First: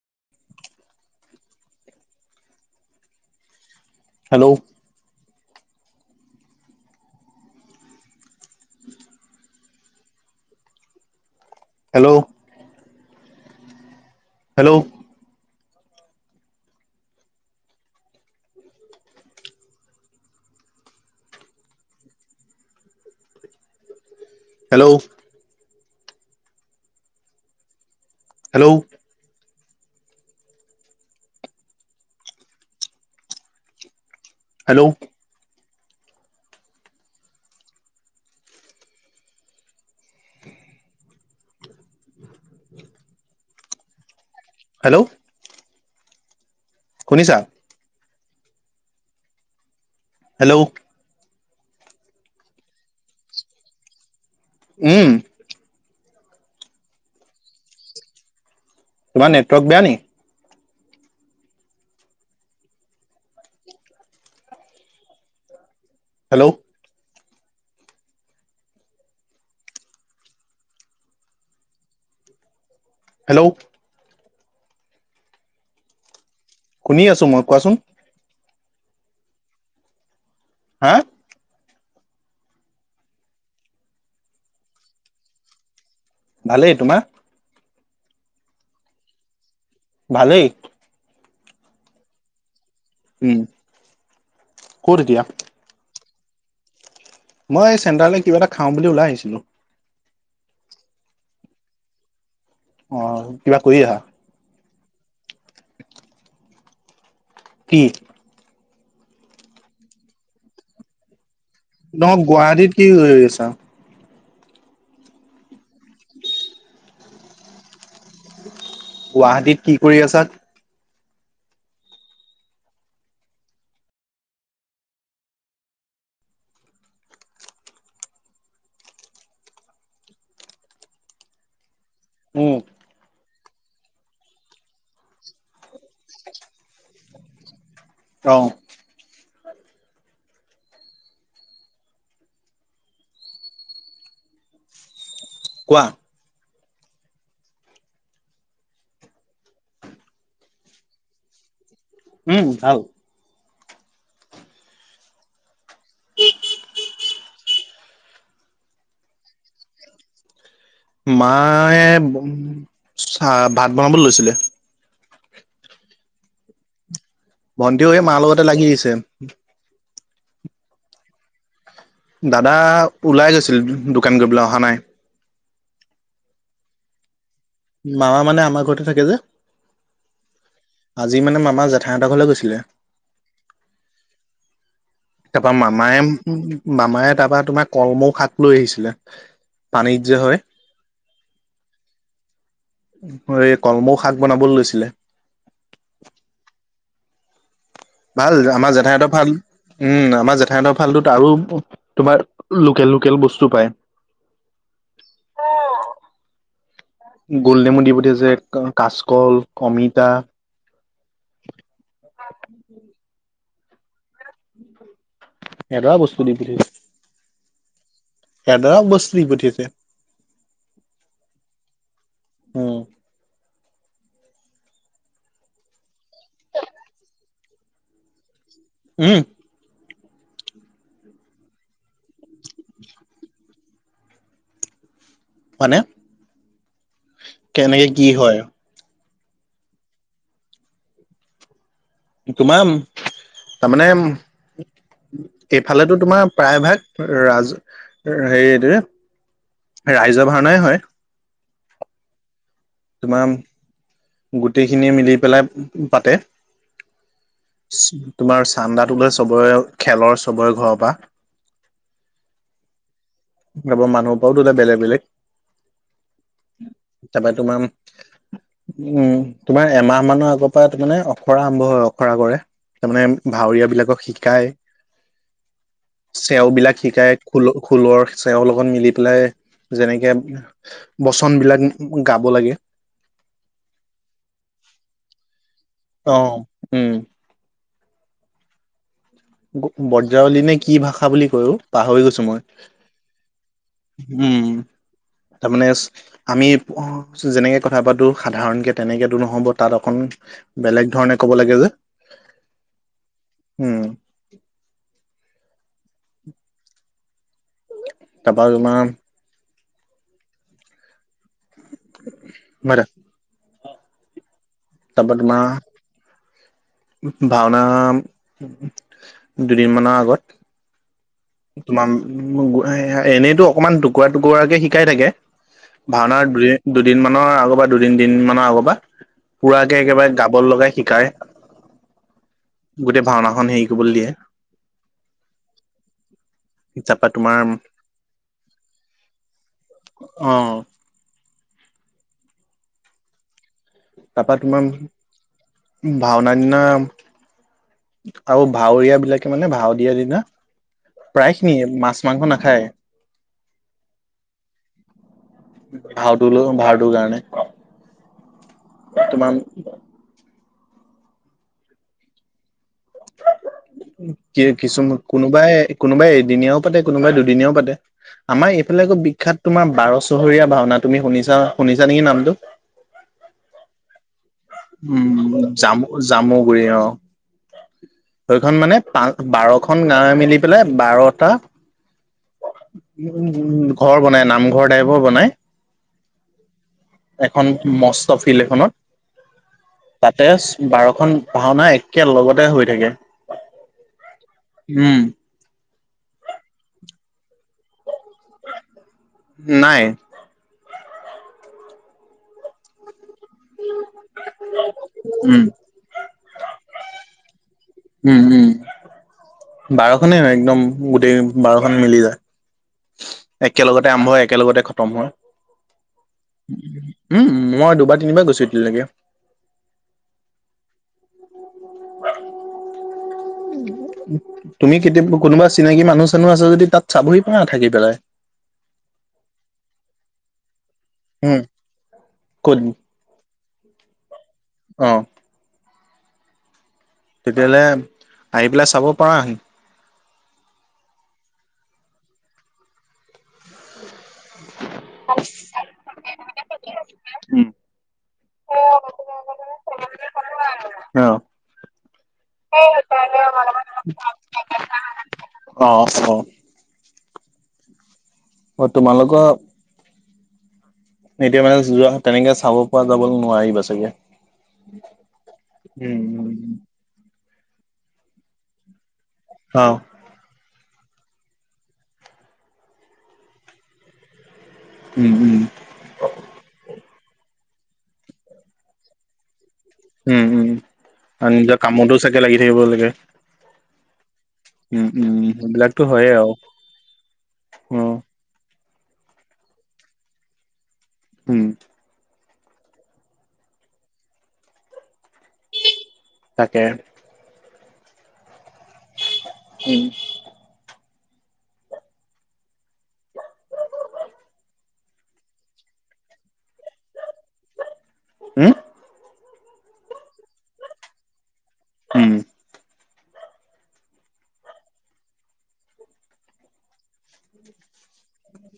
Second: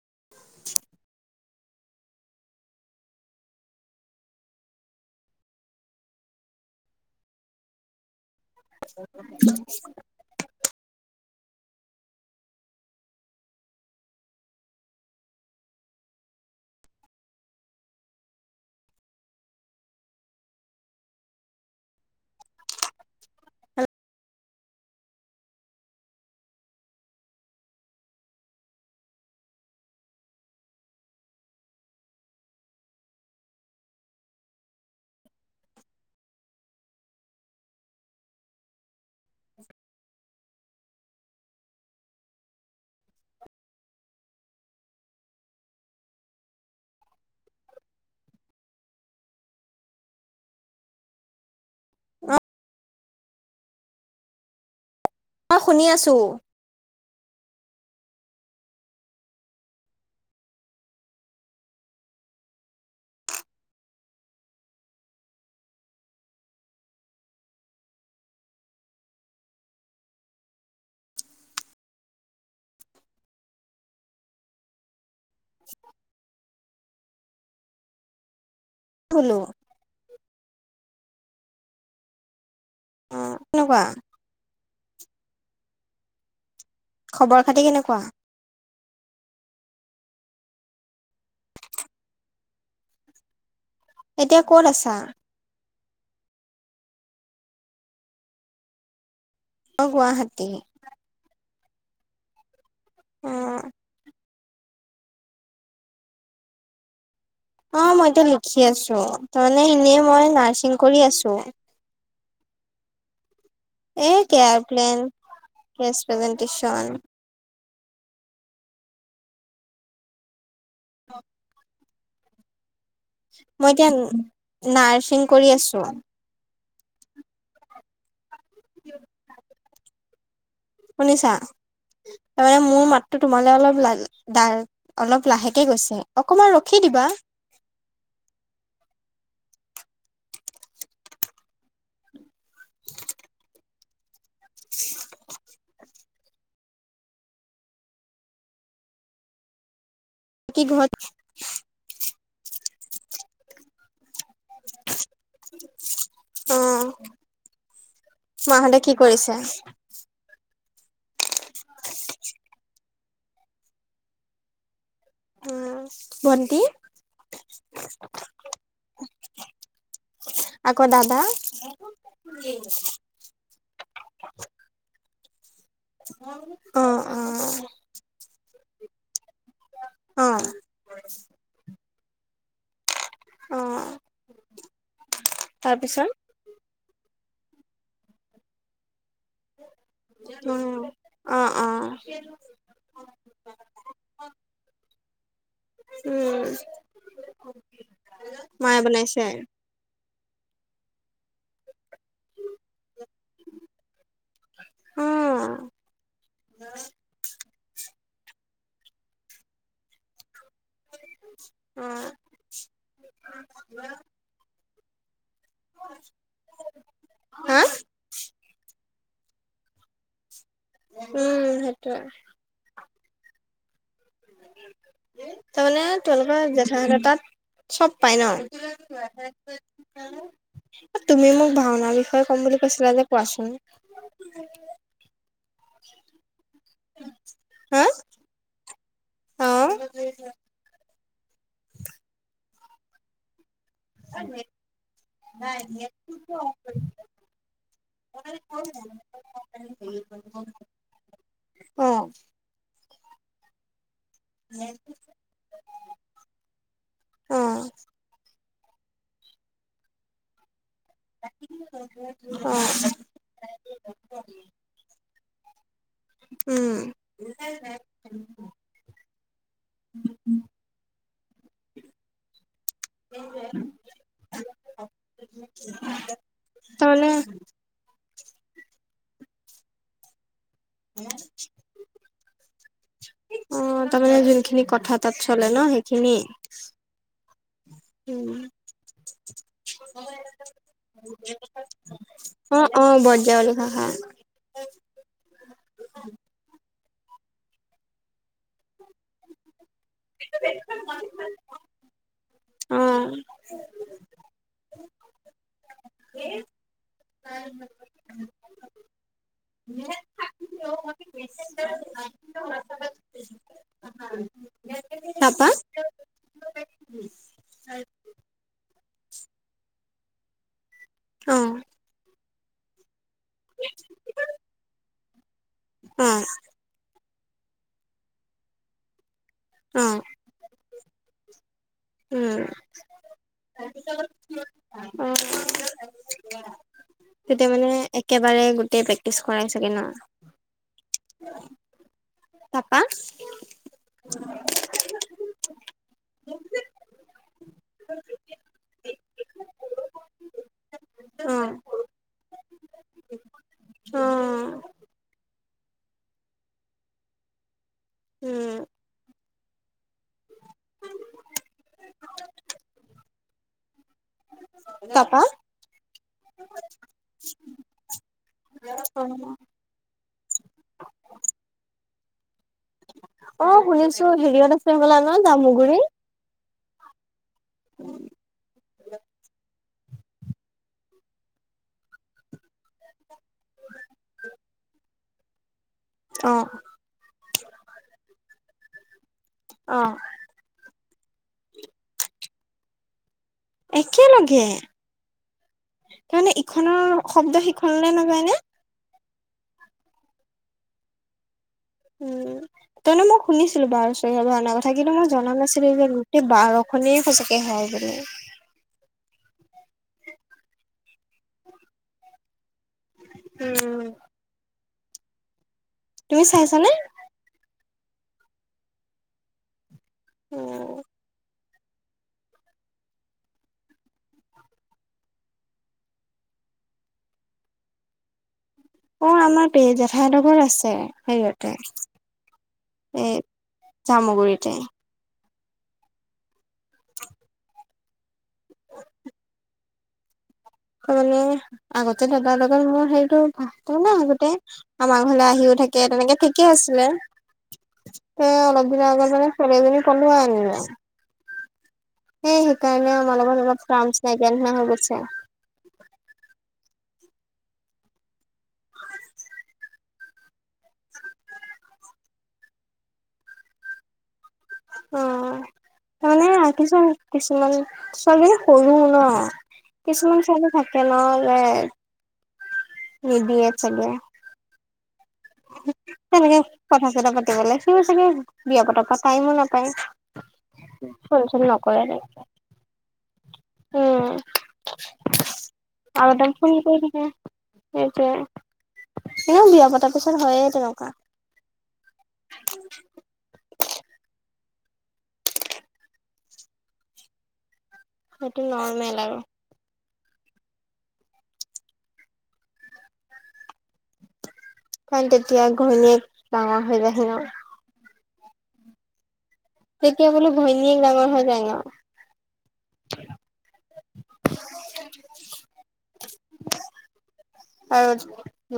[unintelligible] Hello [unintelligible] hello hello hello hello hello hello. শুনিছা? Hello. অঁ। উম' অঁ শুনি আছোঁ। তোমা নেটৱক বেয়া নি। হেল্লৌ' হেল্লৌ' [unintelligible] শুনি আছো মই কোৱাচোন। হুলো- হাঁ। উম' নকুৱা। ভালেই তোমাৰ। খবৰ খাতি কেনেকুৱা? ভালেই। উম' এতিয়া ক'ত আছা? মই এই চেণ্ট্ৰালে কিবা এটা খাওঁ বুলি ওলাই আহিছিলো। অঁ গুৱাহাটী। অঁ অ কিবা কৰি আহা। কি অঁ মইটো লিখি আছোঁ তাৰমানে এনেই মই নাৰ্ছিং কৰি আছো। নহ গুৱাহাটীত কি কৰি আছা? এ কেয়াৰপ্লেন প্ৰেজ প্ৰেজেণ্টেচন। গুৱাহাটীত কি কৰি আছা? অ। মই এতিয়া নাৰ্ছিং কৰি আছো। শুনিছা উম তাৰমানে মোৰ মাত- টো তোমালে অলপ অলপ লাহেকে গৈছে অকমান ৰখি দিবা। অঁ। [unintelligible] [unintelligible] কোৱা কি ঘত- উম' ভাল। অঁহ। মাহঁতে কি কৰিছে? মায়ে চা ভাত বনাবলৈ লৈছিলে। অঁ ভন্তি। ভন্টিও হেই মাৰ লগতে লাগি আহিছে। আকৌ দাদা। দাদা ওলাই গৈছিল দোকান কৰিবলৈ অহা নাই। অ অ মামা মানে আমাৰ ঘৰতে থাকে যে অ আজি মানে মামাৰ জেঠাই হঁতৰ ঘৰলৈ গৈছিলে অ তাৰপৰা মামায়ে তাৰপিছত মামাই তাৰপা তোমাৰ কলমৌ শাক লৈ আহিছিলে পানীত যে হয় উম অহ অহ এই কলমৌ শাক বনাবলৈ লৈছিলে উম ভাল আমাৰ মায়ে জেঠাইহতৰ বনাইছে ভাল উম আমাৰ জেঠাইঁতৰ ফালটোত আৰু তোমাৰ লোকেল লোকেল বস্তু পায় উম গুলনেমু দি পঠিয়াইছে কাচকল অমিতা উম এটা ও বস্তু নিপিন্ধিলে হা এদক বস্তু দি পঠিয়াইছে উম সেইটোয়ে অ তাৰমানে তেওঁলোকৰ জেঠাইহঁতৰ তাত চব পাই ন উম এ তুমি মোক ভাওনাাৰ বিষয়ে ক'ম বুলি কৈছিলা যে কোৱাচোন [inaudible] মানে হা কেনেকে কি হয় অ তোমাৰ তাৰমানে এইফালেতো তোমাৰ প্ৰায় ভাগ ৰাজ হেৰি এ টো কি ৰাইজৰ ভাওনাই হয় অহ তোমাৰ গোটেইখিনিয়ে মিলি পেলাই পাতে অ তোমাৰ চান্দাটোলে চবৰে খেলৰ চবৰে ঘৰৰ পৰা অ আপ মানুহৰ পৰাও দুটা বেলেগ বেলেগ উম তাৰপৰা তোমাৰ উম তোমাৰ এমাহ মানৰ আগৰ পৰা তাৰ মানে আখৰা আৰম্ভ হয় অখৰা কৰে তাৰমানে ভাৱৰীয় বিলাকক শিকাই উম চেওবিলাক শিকাই খোল খোলৰ চেওৰ লগত মিলি পেলাই যেনেকে বচন বিলাক গাব লাগে অ তাৰমানে যোনখিনি কথা তাত চলে ন সেই অ উম উম ব বজ্ৰাৱলী নে কি ভাষা বুলি কয় অ পাহৰি গৈছো মই অ অ বৰজাৱলী ভাষা উম তাৰমানেস আমি যেনেকে কথা পাতো সাধাৰণকে তেনেকেটো নহ'ব তাত অকন বেলেগ ধৰণে ক'ব লাগে যে অ উম [unintelligible] তাৰাপা তোমাৰ [unintelligible] [unintelligible] বাৰ [unintelligible] [inaudible] তাৰপৰা তোমাৰ। তাপা ভাওনা দুদিনমানৰ আগত। অ', তোমাৰ এনে। টো অকনমান টুকুৰা- টুকুৰাকে শিকাই থাকে অ', ভাওনাৰ দু। দুদিনমানানৰ আগৰ পৰা, দুদিন দিন মানৰ আগৰ পৰা। পুৰাকে অ', একেবাৰে গাব লগাই শিকাই, উম, গোটেই ভাওনাখনন হেৰি কৰিবলৈ দিয়ে। উম। তাৰপা তোমাৰ তেতিয়া মানে একেবাৰে গোটেই প্ৰেক্টিচ কৰাই চাগে ন। অঁ। তাৰপা। তাৰাপা তোমাৰ ভাওনা দিনা আৰু। ভাৱৰীয়া বিলাকে মানে ভাৱ দিয়াৰ দিনা প্ৰায় অ', খিনিয়ে মাছ মাংস নাখায়। অঁ। ভাওটো লো ভাওটোৰ কাৰণে। উম। তোমমান [inaudible] কি কিছুমান তাপা কোনোবাই কোনোবাই এদিনীয়াও পাতে কোনোবাই দুদিনীয়াও পাতে। আমাৰ এইফালে আকৌ অ', বিখ্যাত তোমাৰ বাৰ চহৰীয়া ভাওনা তুমি শুনিছা শুনিছা নেকি নামটো। অ শুনিছো, হেৰিয়ত আছে হবলা ন উম জামু জামুগুৰিত। জামুগুৰি অ'। সেইখন মানে পচ বাৰখনন গাঁৱে মিলি পেলাই বাৰটা। উম, ঘৰ বনাই নামঘৰ টাইপৰ বনাই। অঁ। এখন মস্ত ফিল্ড এখনত। অঁ। তাতে বাৰখনন ভাওনা একে লগতে হৈ থাকে। একেলগে, উম তাৰমানে ইখনৰ শব্দ সিখনলৈ নাযায় ন? নাই। উম, তাৰমানে মই শুনিছিলো বাৰচৰিয়া ভাাৰ কথা কিন্তু মই উম জনা নাছিলো যে। ত' বাৰ খনেই সঁচাকে হয় বুলি। উম উম, বাৰখনেই হয় একদম গোটেই বাৰখন মিলি যায়। উম, একেলগতে আৰম্ভ হয়, একেলগতে খতম হয়। তুমি চাইছানে? উম, মই দুবাৰ - তিনিবাৰ গৈছো এতিয়ালৈকে। অঁ। তুমি কেতিয়াবা কোনোবা চিনাকি মানুহ চানুহ আছে যদি তাত চাবহি পাৰা না থাকি পেলাই। অ' আমাৰ বেজেঠাই ঘৰ আছে উম হেৰিয়াতে। ক'ত এই জামুগুৰিতে। অঁ। [inaudible] তেতিয়াহ'লে আহি পেলাই চাব পাৰাহি। ত মানে আগতে দাদাৰ লগত মই হেইটো ভাবো ন আগতে আমাৰ ঘৰলে আহিও থাকে তেনেকে ঠিকে আছিলে তে অলপ দিনৰ আগত মানে ছোৱালী এজনী পলোৱাই আনিলে অ সেই সেইকাৰণে আমাৰ লগত অলপ ক্ৰামচ নাই নাইকিয়া নিচিনা হৈ গৈছে। অ অ অ তোমালোকক এতিয়া মানে যোৱা তেনেকে চাব পৰা যাবলে নোৱাৰিবা চাগে অ' উম উম তাৰমানে কিছুমান কিছুমান ছোৱালীজনী সৰু ন অ কিছুমান ছোৱালী থাকে ন যে নিদিয়ে চাগে উম', উম তেনেকে কথা চথা পাতিব লে সিও চাগে বিয়া পতা পা টাইমো নাপায়। উম', উম ফোন আৰু নিজৰ কামতো চাগে লাগি থাকিব লাগে। অ উম উম সেইবিলাকতো হয়ে আৰু [unintelligible] ফোন কৰি থাকে উম, সেইটোৱে এ বিয়া পতাৰ পিছত হয়ে তেনেকুৱা। উম তাকে সেইটো নৰ্মেল আৰু। উম কাৰণ তেতিয়া ঘৈণীয়েক ডাঙৰ হৈ যায়াহি ন উম তেতিয়া বোলো ঘৈণীয়েক ডাঙৰ হৈ যায় ন। উম [unintelligible] আৰু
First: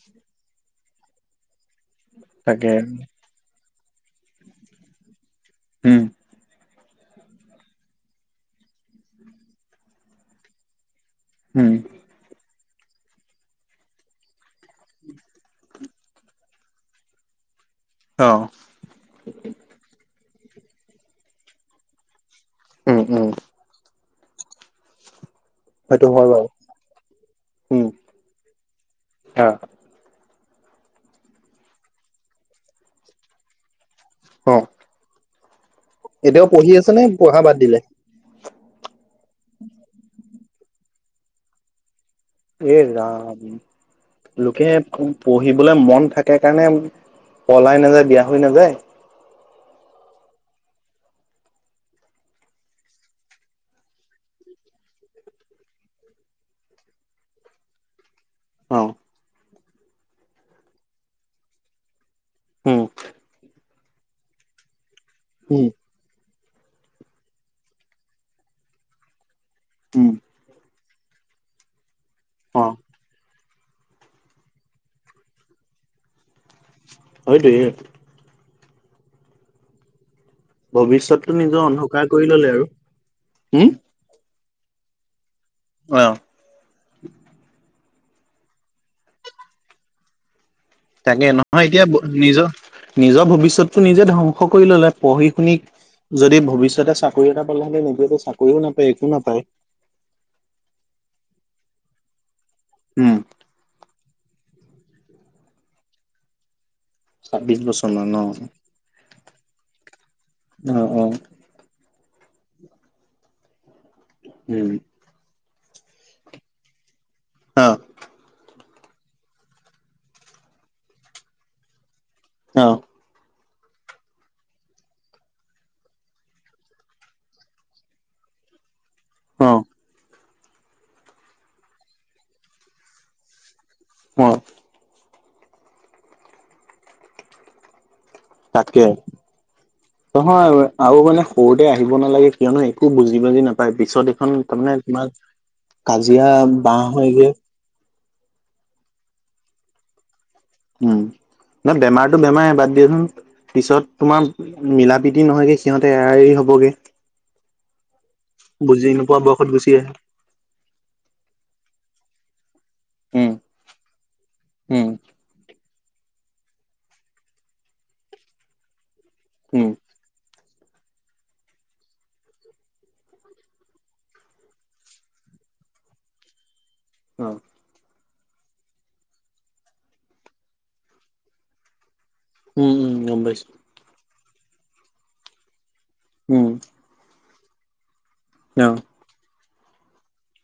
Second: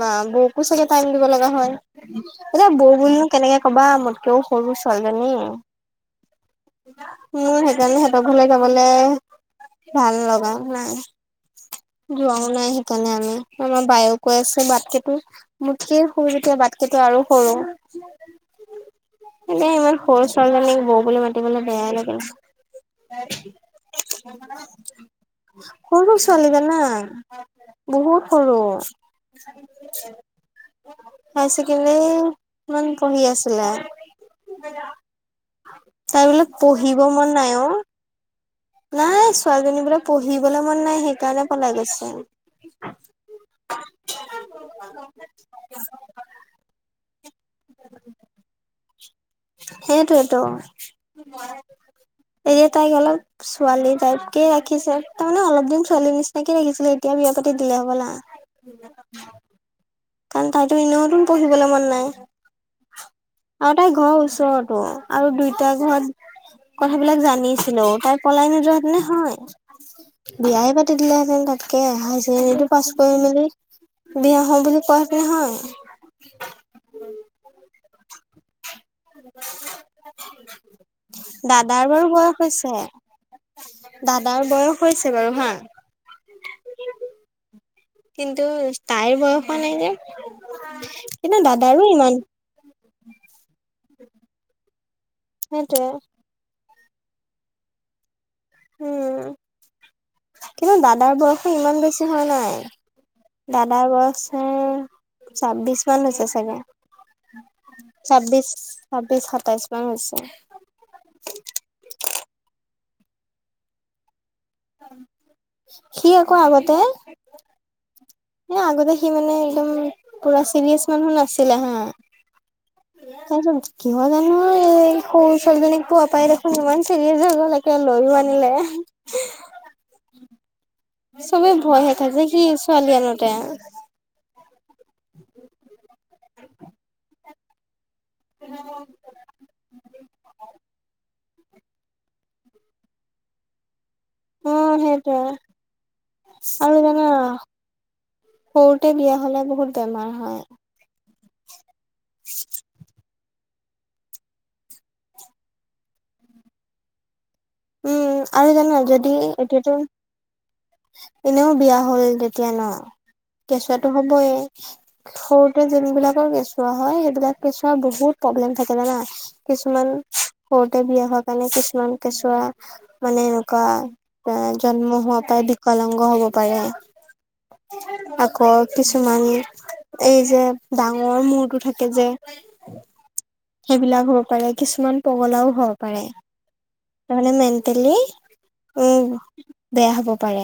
মা বৌকো চাগে টাইম দিব লগা হয় এতিয়া তাকে বৌ কোনো কেনেকে কবা মোতকেও সৰু ছোৱালীজনী। উম উম সেইকাৰণে সিহঁতৰ ঘৰলে যাবলে ভাল লগা নাই। উম, যোৱাও নাই সেইকাৰণে আমি। আমাৰ বায়েও কৈ আছে বাটকেটো মোতকেই সৰু যেতিয়া বাটকেটো আৰু সৰু। অ', এনে ইমান সৰু ছোৱালী জনীক বৌ বুলি মাতিবলে বেয়াই লাগিল। [unintelligible] উম, উম, সেইটো সৰু হয় বাৰু ছোৱালীজনা উম, বহুত সৰু। অ', হাই ছেকেণ্ডাৰী মান পঢ়ি আছিলে। অ', [unintelligible] তাই বোলে এতিয়াও পঢ়ি আছে পঢ়িব নে মন পঢ়া নাই বাদ অ দিলে। নাই ছোৱালীজনী বোলে পঢ়িবলে মন নাই সেইকাৰণে পলাই গৈছে। এই ৰাম লুকেহে- পঢ়িবলে মন থাকে কাৰণে পলাই নাযায় বিয়া হৈ নাযায়। সেইটোয়েটো এতিয়া তাই গলত ছোৱালী টাইপকে ৰাখিছে তাৰ মানে অলপ দিন ছোৱালী নিচিনাকে ৰাখিছিলে এতিয়া বিয়া পাতি দিলে হ'বলা। অ', কাৰণ তাইতো এনেওতোন পঢ়িবলে মন নাই। উম', আৰু তাই ঘৰ ওচৰতো আৰু উম, দুইটা ঘৰত কথাবিলাক জানিছিলেও তাই পলাই নোযোৱা হেতেনে নে হয়। উম', বিয়াই পাতি দিলেহেঁতেন তাতকে হাই ছেকেণ্ডৰীটো অ', পাছ কৰি মেলি বিয়া হম বুলি কোৱা হেতিনে হয়। হয়টো', [inaudible] [unintelligible] ভৱিষ্যতটো নিজৰ দাদাৰ বাৰু অন্ধকাৰ কৰি বয়স ললে আৰু হৈছে হম দাদাৰ বয়স হৈছে বাৰু হা হয় অ কিন্তু তাইৰ বয়স হোৱা নাই যে তাকে কিন্তু নহয় দাদাৰো এতিয়া ইমান নিজৰ নিজৰ ভৱিষ্যতটো নিজে ধ্বংস কৰি ললে পঢ়ি শুনি সেইটোৱে যদি ভৱিষ্যতে চাকৰি এটা পালে হলে নিজেতো চাকৰিও নাপায় একো উম নাপায়। কিন্তু দাদাৰ বয়সো ইমান বেছি হোৱা নাই উম দাদাৰ বয়স চাগে ছাব্বিশ মান হৈছে চাগে ছাব্বিশ বছৰ মান অ ছাব্বিশ অ ছাব্বিশ সাতাইশ মান হৈছে উম উম উম সি আকৌ আগতে অ এ আগতে সি মানে একদম পুৰা চিৰিয়াছ মানুহ নাছিলে হা অ', তাৰপিছত কিয় জানো এই সৰু ছোৱালীজনীক পোৱা পাই দেখোন ইমান চিৰিয়াছ হৈ গল এতিয়া লৈও আনিলে। অ', চবে ভয়হে খাইছে সি ছোৱালী আনোতে অ তাকে নহয় আৰু মানে সৰুতে আহিব নালাগে কিয়নো একো বুজি বুজি নাপায় পিছত খন অ' তাৰমানে তোমাৰ সেইটোৱে কাজিয়া আৰু বাঁহ জানা হয় গে সৰুতে বিয়া হলে বহুত বেমাৰ হয় উম না বেমাৰতটো বেমাৰে বাদ দিয়াচোন পিছত তোমাৰ মিলা প্ৰীতি নহয়গে সিহঁতে এৰা এৰি হবগে উম আৰু জানো বুজি যদি নোপোৱা বয়সত গুচি এতিয়াতো আহে এনেও বিয়া হ'ল তেতিয়া ন উম কেঁচুৱাটো হবই উম, সৰু তে যোনবিলাকৰ কেঁচুৱা হয় সেইবিলাক কেঁচুৱা বহুত প্ৰব্লেম থাকে জানা উম, কিছুমান সৰুতে বিয়া হোৱা কাৰণে কিছুমান কেঁচুৱা মানে এনেকুৱা এ জন্ম হোৱা পৰা বিকলাংগ হব পাৰে উম আকৌ কিছুমান এই যে ডাঙৰ মূৰটো থাকে যে উম উম গম পাইছো সেইবিলাক হ'ব পাৰে কিছুমান পগলাও হ'ব পাৰে উম [unintelligible] মেটলি অ। উম বেয়া হ'ব পাৰে।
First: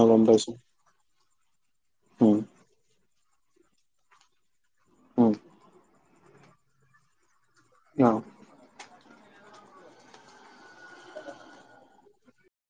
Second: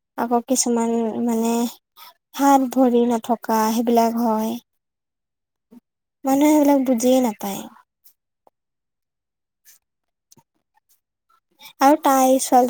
অ', গম আকৌ পাইছো। কিছুমান মানে উম, হাত ভৰি নথকা সেইবিলাক হয়। উম। মানুহে সেইবিলাক বুজিয়ে নাপায়। অ। আৰু তাই ছোৱালজনী